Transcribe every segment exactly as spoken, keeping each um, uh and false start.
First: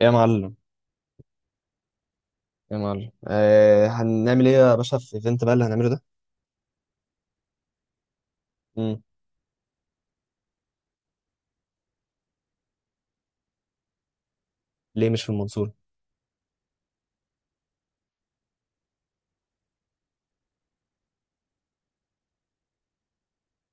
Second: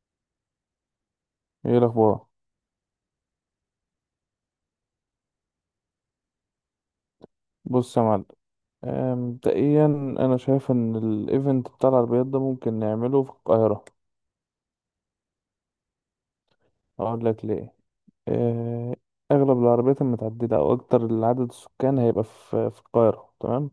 يا معلم، ايه الاخبار. يا معلم، آه هنعمل ايه يا باشا في الايفنت بقى اللي هنعمله ده؟ بص يا معلم. مم. آه، مبدئيا انا شايف ان الايفنت بتاع العربيات ده ممكن نعمله في القاهره. ليه مش في المنصورة؟ اقول لك ليه. آه، اغلب العربيات المتعدله او اكتر العدد السكان هيبقى في في القاهره. تمام،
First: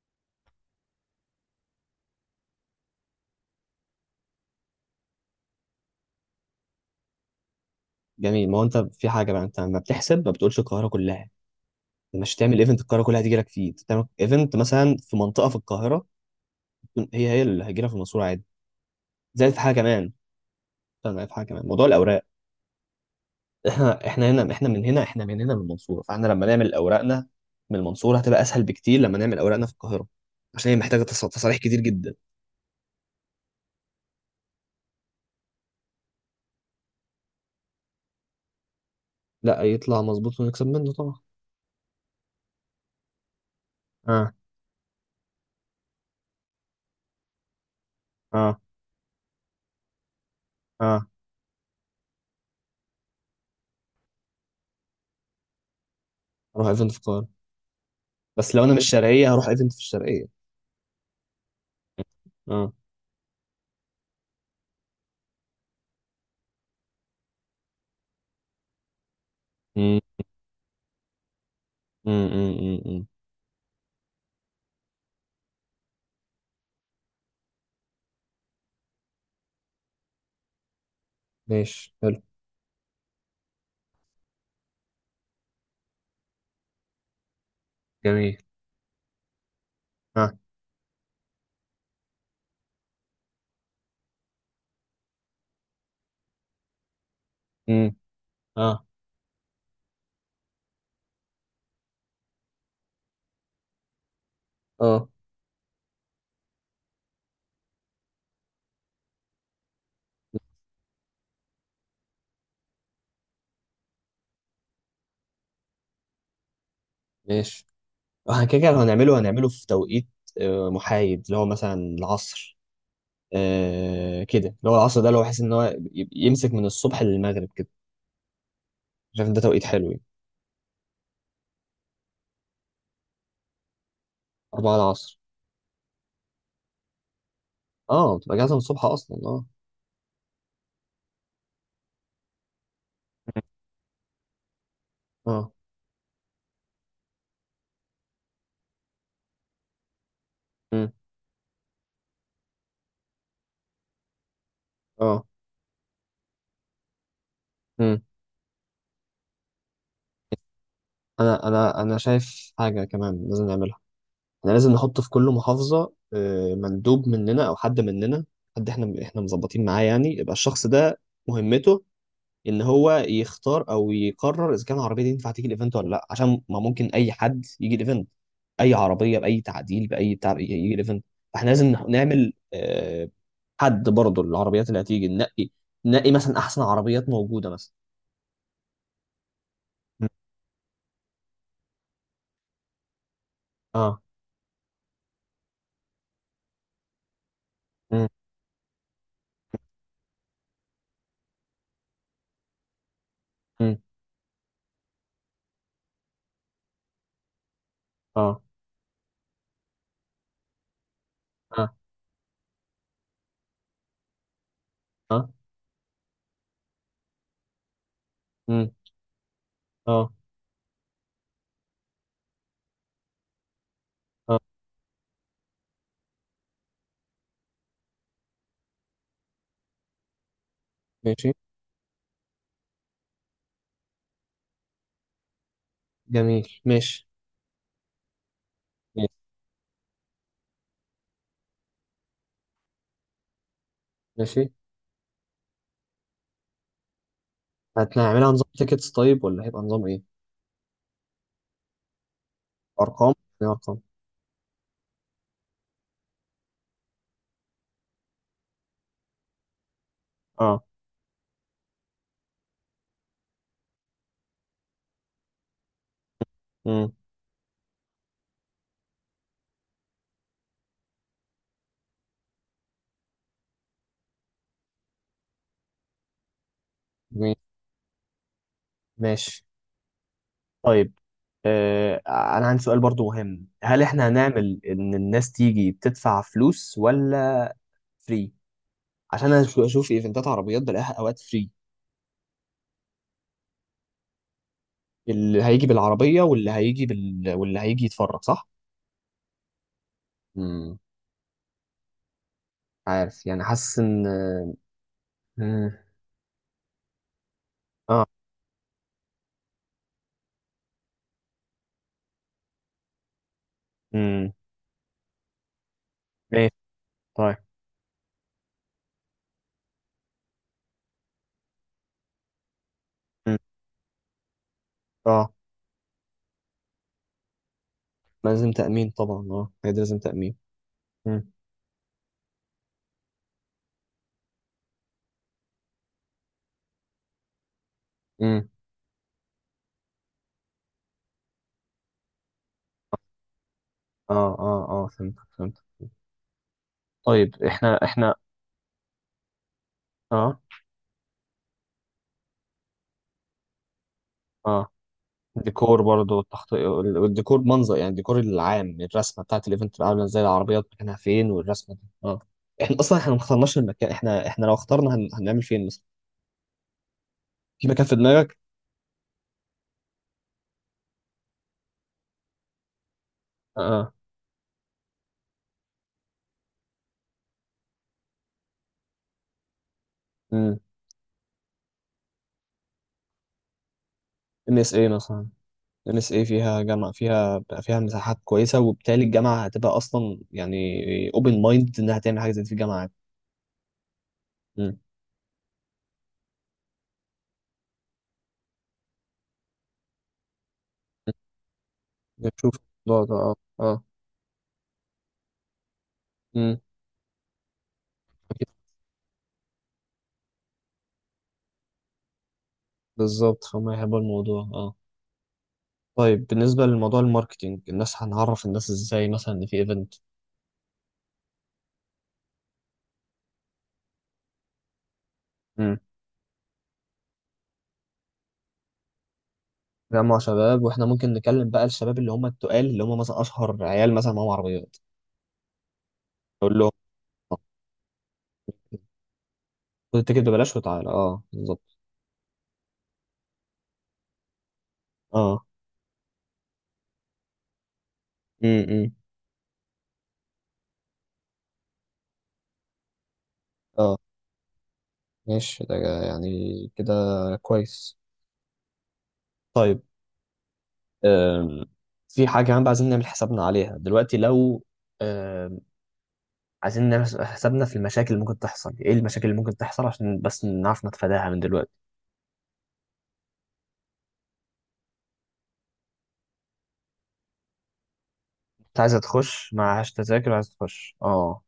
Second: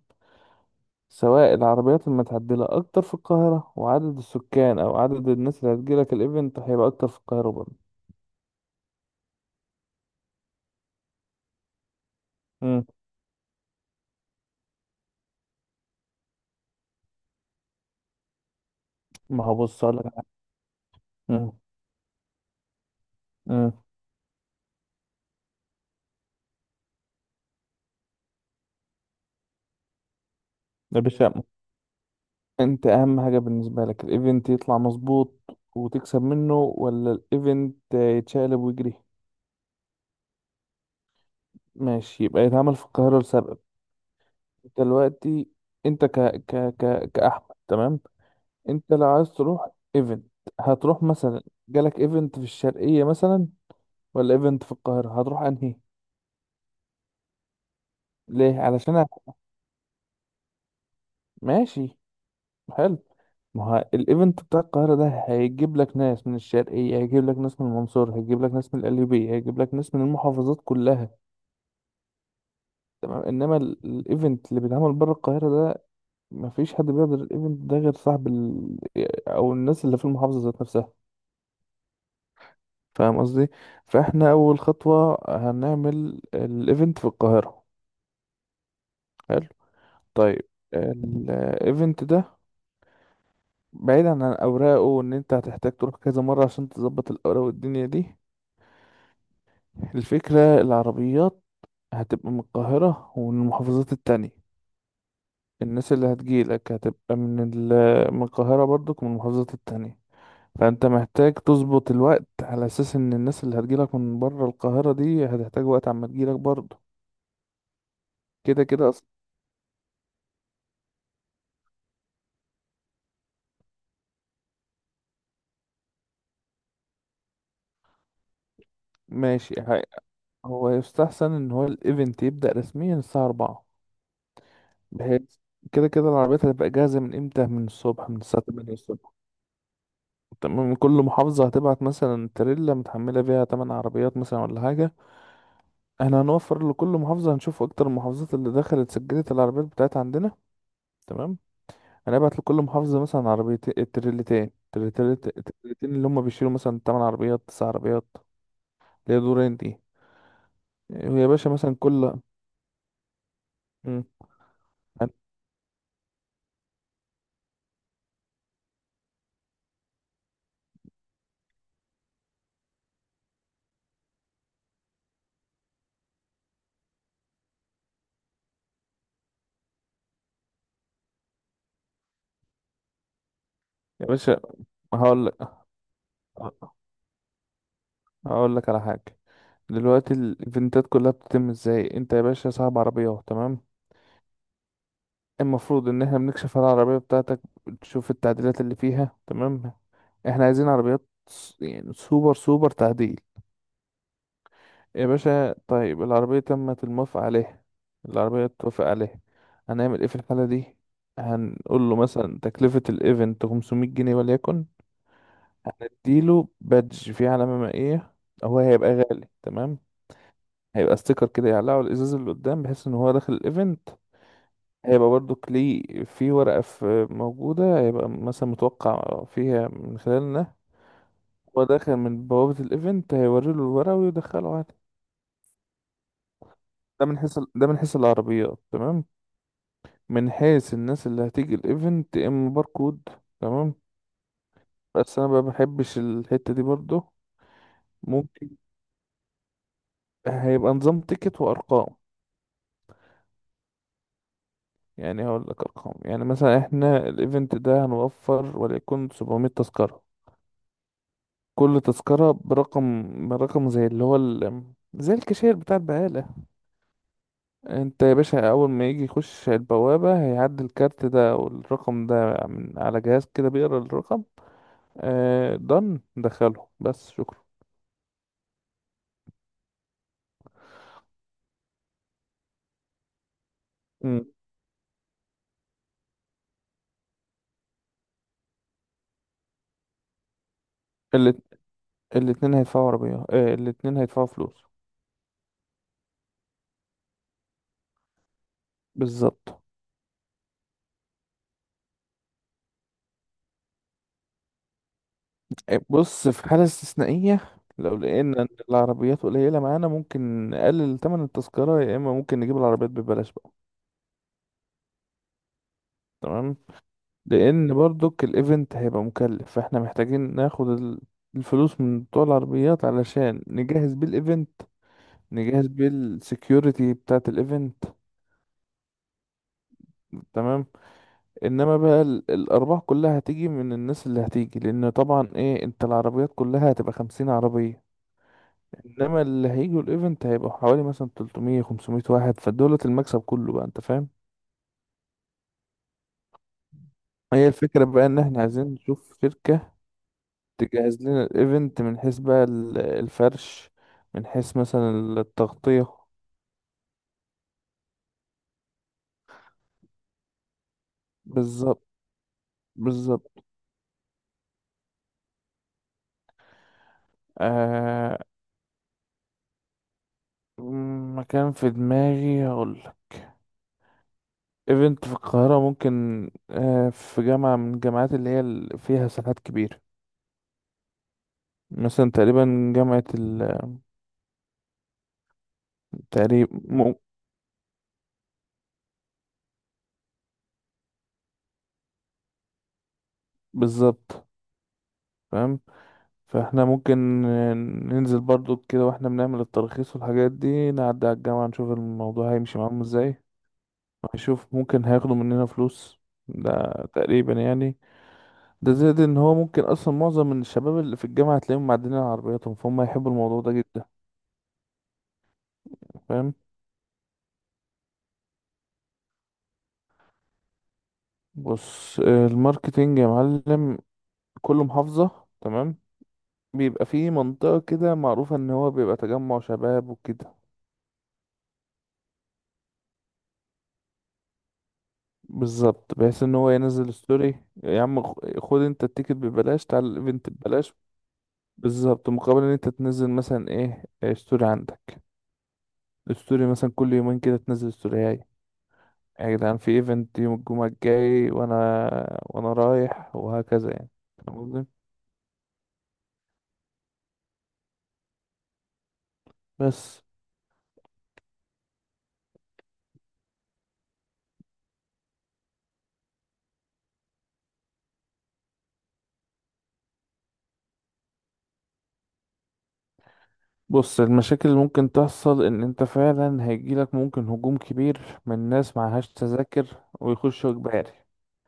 سواء العربيات المتعدله اكتر في القاهره، وعدد السكان او عدد الناس اللي هتجيلك الايفنت هيبقى اكتر في القاهره برضه. جميل، ما هو انت في حاجة بقى، انت ما بتحسب، ما بتقولش القاهرة كلها. أنت مش هتعمل ايفنت مم. القاهرة كلها هتيجي لك فيه، أنت بتعمل ايفنت مثلا في منطقة في القاهرة، تكون هي هي اللي هتجي لك في المنصورة عادي. ما زائد هو في حاجة بص اقول لك كمان، على- استنى في حاجة مم. كمان، موضوع الأوراق. مم. احنا احنا هنا، احنا من هنا احنا من هنا من المنصورة، فاحنا لما نعمل أوراقنا من المنصورة هتبقى أسهل بكتير لما نعمل أوراقنا في القاهرة، عشان هي يا محتاجة تص- باشا، تصاريح كتير جدا. انت اهم حاجة بالنسبة لك الايفنت يطلع مظبوط وتكسب منه، ولا الايفنت يتشقلب ويجري؟ لا، يطلع مظبوط ونكسب منه طبعا. ماشي، يبقى يتعمل في القاهرة لسبب. اه انت دلوقتي، انت ك ك ك كأحمد، تمام؟ اه انت لو عايز تروح ايفنت، هتروح اه. مثلا، جالك ايفنت في الشرقية مثلا ولا ايفنت في القاهرة، هتروح انهي؟ اروح ايفنت في القاهره. بس ليه لو انا مش علشان ه- شرقيه هروح ايفنت في الشرقيه. ماشي، اه. حلو. ما هو الايفنت بتاع القاهرة ده هيجيب لك ناس من الشرقية، هيجيب لك ناس من المنصورة، هيجيب لك ناس من القليوبية، هيجيب لك ناس مم. من المحافظات كلها. مم. مم. مم. مم. تمام، انما ال- الايفنت اللي بيتعمل بره القاهره ده مفيش حد بيقدر الايفنت ده غير صاحب ال... او الناس اللي في المحافظه ذات نفسها. ماشي. حلو. فاهم قصدي؟ فاحنا اول خطوه هنعمل الايفنت في القاهره. جميل. حلو، اه. طيب. الايفنت ده، بعيدا عن اوراقه وان انت هتحتاج تروح كذا مره عشان تظبط الاوراق والدنيا مم. دي، اه الفكره العربيات هتبقى من القاهره ومن المحافظات التانية. اه. الناس اللي هتجيلك هتبقى من ال... من القاهره برضك ومن المحافظات التانية. فانت محتاج تظبط الوقت على اساس ان الناس اللي هتجيلك من بره القاهرة دي هتحتاج وقت عما تجيلك برضه. ماشي. احنا كده كده كده لو كده أص... هنعمله هنعمله في توقيت آه، محايد، اللي هو مثلا العصر. آه، كده اللي هو العصر ده، اللي هو بحيث ان هو ي- يمسك من الصبح للمغرب كده. شايف ان ده ماشي، توقيت هي- حلو يعني؟ هو يستحسن ان هو الايفنت يبدأ رسميا الساعة الرابعة. أربعة العصر. بحيث كده كده العربيات هتبقى جاهزة من امتى؟ من الصبح، من اه، بتبقى الساعة جاهزة من الثامنة الصبح الصبح. أصلا، اه. تمام، كل محافظة هتبعت مثلا تريلا متحملة فيها تمن عربيات مثلا ولا حاجة. اه. احنا هنوفر لكل محافظة، هنشوف اكتر المحافظات اللي دخلت سجلت العربيات بتاعتها عندنا. مم. تمام، هنبعت لكل محافظة مثلا عربيتين. التريلتين التريلتين اه. التريلتين اللي هم بيشيلوا مثلا تمن عربيات تسع مم. عربيات اللي هي دورين دي. ويا أنا باشا مثلا أنا أنا كل، شايف حاجة كمان لازم نعملها. مم. احنا لازم نحط في كل محافظة آه، مندوب مننا او حد مننا، حد احنا احنا مظبطين معاه يعني، يبقى الشخص ده مهمته، ان هو يختار او يقرر اذا كان العربية دي ينفع تيجي الايفنت ولا لا، عشان ما ممكن اي حد يجي الايفنت، اي عربية باي تعديل باي بتاع يجي الايفنت. فاحنا لازم نح- نعمل آه، حد يا برضه باشا، العربيات اللي هتيجي هقول ننقي، لك ننقي مثلا احسن عربيات موجودة مثلا. هقول لك على حاجة. مم. دلوقتي الايفنتات كلها بتتم ازاي؟ انت يا باشا صاحب عربية، تمام؟ اه. المفروض ان احنا بنكشف على العربية بتاعتك، مم. تشوف التعديلات اللي فيها، تمام. احنا عايزين عربيات س- يعني سوبر سوبر تعديل. مم. يا باشا، طيب العربية تمت الموافقة عليها، اه العربية اتوافق عليها، هنعمل ايه في الحالة دي؟ اه هنقول له مثلا تكلفة الايفنت خمسمائة جنيه وليكن، اه. اديله بادج فيه علامة مائية، هو مم. هيبقى غالي تمام. اه هيبقى ستيكر كده يعلقه على الازاز اللي قدام، بحيث ان هو داخل الايفنت اه. هيبقى برضو ليه في ورقة في موجودة، هيبقى مثلا متوقع فيها من خلالنا. ماشي. هو داخل من بوابة الايفنت هيوريله الورقة ويدخله عادي. جميل. ده ماشي. من حيث ده من حيث العربيات، تمام. ماشي. من حيث الناس اللي هتيجي الايفنت، يا اما باركود. تمام. ماشي. بس انا بقى بحبش الحتة دي برضو. هنعملها نظام ممكن تيكتس طيب، ولا هيبقى نظام ايه؟ هيبقى نظام تيكت وارقام، ارقام، يعني ارقام. يعني هقول لك ارقام يعني، مثلا احنا الايفنت ده هنوفر وليكن 700 تذكرة. اه. كل تذكرة برقم برقم زي اللي هو ال... زي الكاشير بتاع البقالة. امم انت يا باشا، اول ما يجي يخش البوابة، هيعدي الكارت ده او الرقم ده من على جهاز كده بيقرا الرقم. آه دن دخله بس، جميل. شكرا. ماشي. طيب. آه انا عندي سؤال برضو مهم، هل احنا مم. هنعمل ان الناس تيجي بتدفع فلوس ولا فري؟ عشان انا شو- اشوف ايفنتات عربيات بلاقيها اوقات اللي فري. الاتنين هيدفعوا عربية آه الاتنين هيدفعوا فلوس. اللي هيجي بالعربية واللي هيجي بال... واللي هيجي يتفرج، صح؟ بالظبط. امم عارف، يعني حاسس ان... مم. آه، بص، في حالة استثنائية لو اه. لقينا إن العربيات قليلة معانا ممكن نقلل تمن التذكرة، يا إما ممكن نجيب العربيات ببلاش بقى. امم ماشي. تمام، طيب. لأن برضك الإيفنت هيبقى مكلف، فإحنا محتاجين ناخد ال- الفلوس من بتوع العربيات مم. علشان نجهز بيه الإيفنت، اه. نجهز بيه السكيورتي بتاعة الإيفنت. لازم تأمين طبعا، اه، هي دي لازم تأمين. تمام، مم. انما بقى ال- الارباح كلها هتيجي من الناس اللي هتيجي، لان طبعا ايه، انت العربيات كلها هتبقى خمسين عربية، مم. انما اللي هيجوا الايفنت هيبقوا حوالي مثلا تلتمية خمسمية واحد، فدولة المكسب كله بقى، انت فاهم. اه اه اه. فهمت فهمت. طيب، هي احنا الفكرة بقى احنا ان احنا عايزين نشوف شركة اه تجهز لنا الايفنت، من حيث بقى ال- الفرش، من حيث اه، مثلا الديكور التغطية. برضه، التخطيط والديكور، منظر يعني، الديكور العام، الرسمه بتاعت الايفنت تبقى عامله ازاي، العربيات مكانها فين، والرسمه دي، بالظبط. اه. احنا اصلا احنا ما بالظبط، اخترناش المكان، احنا احنا لو اخترنا هن... هنعمل فين مثلا؟ في مكان في آه دماغك؟ مكان في دماغي هقول، اه. ايفنت في القاهرة، ممكن آه، في جامعة من الجامعات اللي هي ال- فيها ساحات كبيرة، امم مثلا تقريبا جامعة، ام اس اي مثلا. ام اس اي التقريب فيها، جامعه مو- فيها فيها مساحات كويسه، وبالتالي الجامعه هتبقى اصلا يعني اوبن مايند انها تعمل حاجه زي دي في الجامعه عادي. بالظبط. امم فاهم. فاحنا ممكن آه، ننزل برضو كده واحنا بنعمل الترخيص والحاجات دي، نعدي على الجامعة نشوف الموضوع نشوف هيمشي معاهم الموضوع ده، ازاي. اه. اه. هنشوف ممكن هياخدوا مننا فلوس، امم ده تقريبا يعني. ده زائد ان هو ممكن اصلا معظم من الشباب اللي في الجامعة تلاقيهم معدلين على عربياتهم، فهم هيحبوا الموضوع بالظبط، ده فهم جدا. يحبوا الموضوع، اه. طيب فاهم. بالنسبة لموضوع الماركتينج، الناس هنعرف الناس ازاي مثلا ان في ايفنت؟ بص، آه، الماركتينج يا معلم، كل محافظة امم تمام، بيبقى فيه منطقة كده معروفة ان هو بيبقى تجمع شباب جمع وكده. شباب، واحنا ممكن نكلم بقى الشباب اللي هم التقال، اللي هم مثلا اشهر عيال مثلا معاهم عربيات. بالظبط، بحيث ان هو نقول لهم ينزل آه، ستوري. يا عم خ- خد انت التيكت ببلاش، تعال خد التيكت الايفنت ببلاش ببلاش. وتعالى، اه، بالظبط. بالظبط، مقابل ان انت تنزل مثلا ايه إيه ستوري عندك، اه. الستوري مثلا كل يومين كده تنزل ستوري هاي، امم يا جدعان في ايفنت يوم الجمعة الجاي، وانا وانا رايح، وهكذا يعني. اه. فاهم قصدي؟ ماشي. ده يعني كده كويس. طيب. بس. أم. في حاجة كمان بقى، عايزين نعمل حسابنا عليها دلوقتي، لو أم، عايزين نعمل حسابنا في المشاكل اللي ممكن تحصل. ايه المشاكل اللي ممكن تحصل، عشان بس نعرف نتفاداها من دلوقتي؟ بص المشاكل اللي ممكن تحصل ان انت فعلا هيجيلك ممكن هجوم كبير من ناس انت عايزه معهاش تخش تذاكر معهاش تذاكر، ويخشوا عايزه اجباري. تخش، اه،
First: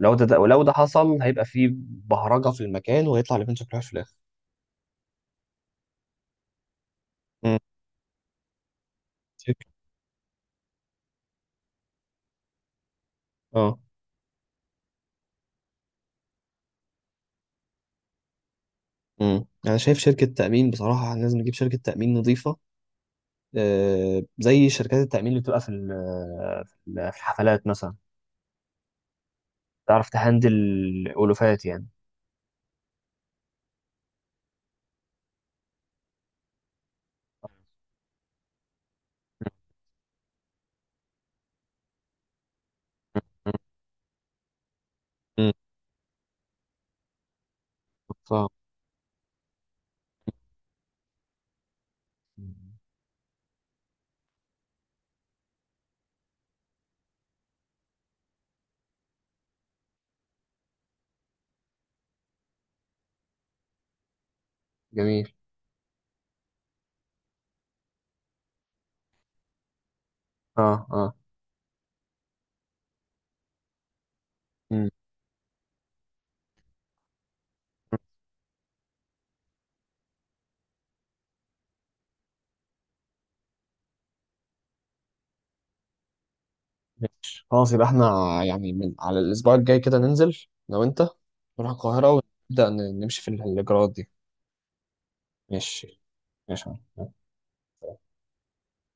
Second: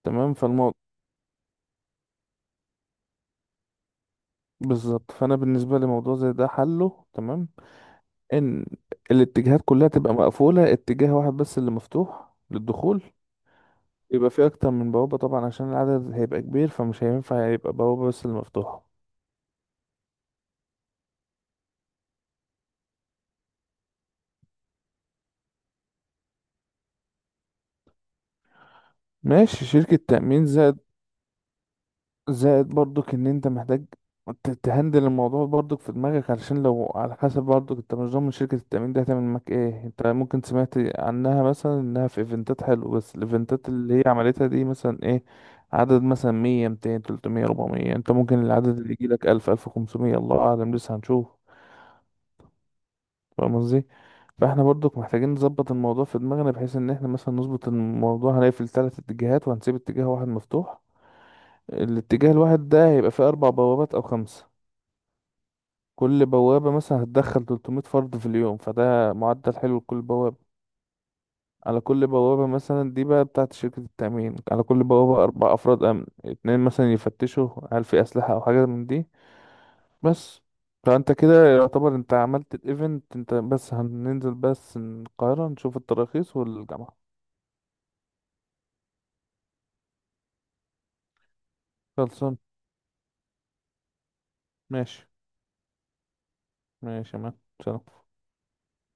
لو ده، تمام ده ولو ده فالموضوع حصل هيبقى فيه بهرجه في المكان ويطلع الايفنت شكلها في الاخر. بالظبط. فانا بالنسبه لموضوع زي ده حله تمام مم. ان الاتجاهات شركة- كلها تبقى مقفوله، اتجاه واحد بس اللي مفتوح للدخول. اه. يبقى فيه اكتر من بوابه طبعا عشان العدد هيبقى كبير، فمش هينفع يبقى بوابه بس اللي مفتوحه. امم انا شايف شركه تامين بصراحه، لازم نجيب شركه تامين نظيفه، آه زي شركات التامين اللي بتبقى في ال- في ال- في الحفلات مثلا. ماشي، شركه تعرف تامين. تهندل زائد الالوفات يعني. زائد برضك ان انت محتاج ت- تهندل الموضوع برضك في دماغك، علشان لو على حسب برضك انت مش ضامن شركة التأمين دي هتعمل معاك ايه. انت ممكن سمعت عنها مثلا انها في ايفنتات حلو، بس مم. الايفنتات اللي هي عملتها دي مثلا ايه، مم. عدد مثلا مية ميتين تلتمية ربعمية، انت ممكن فاهم. العدد اللي يجيلك ألف ألف وخمسمية، الله أعلم لسه هنشوف. فاهم قصدي. فاحنا برضك محتاجين نظبط الموضوع في دماغنا بحيث ان احنا مثلا نظبط الموضوع، هنقفل تلات اتجاهات وهنسيب اتجاه واحد مفتوح. الاتجاه الواحد ده هيبقى فيه أربع بوابات أو خمس، جميل. كل بوابة مثلا هتدخل 300 فرد في اليوم، فده معدل حلو لكل بوابة. اه اه. على كل بوابة مثلا دي بقى بتاعت شركة التأمين، على كل مم. بوابة أربع أفراد أمن، اتنين مثلا يفتشوا هل في أسلحة أو حاجة من دي بس. فأنت كده يعتبر أنت عملت الإيفنت. أنت بس هننزل بس القاهرة نشوف التراخيص والجامعة. ماشي خلاص، يبقى احنا يعني من على الأسبوع الجاي كده ننزل، لو أنت، نروح القاهرة خلصان، ونبدأ ن- نمشي في الإجراءات دي. ماشي. ماشي. ماشي يا عم. ماشي يا مان. سلام.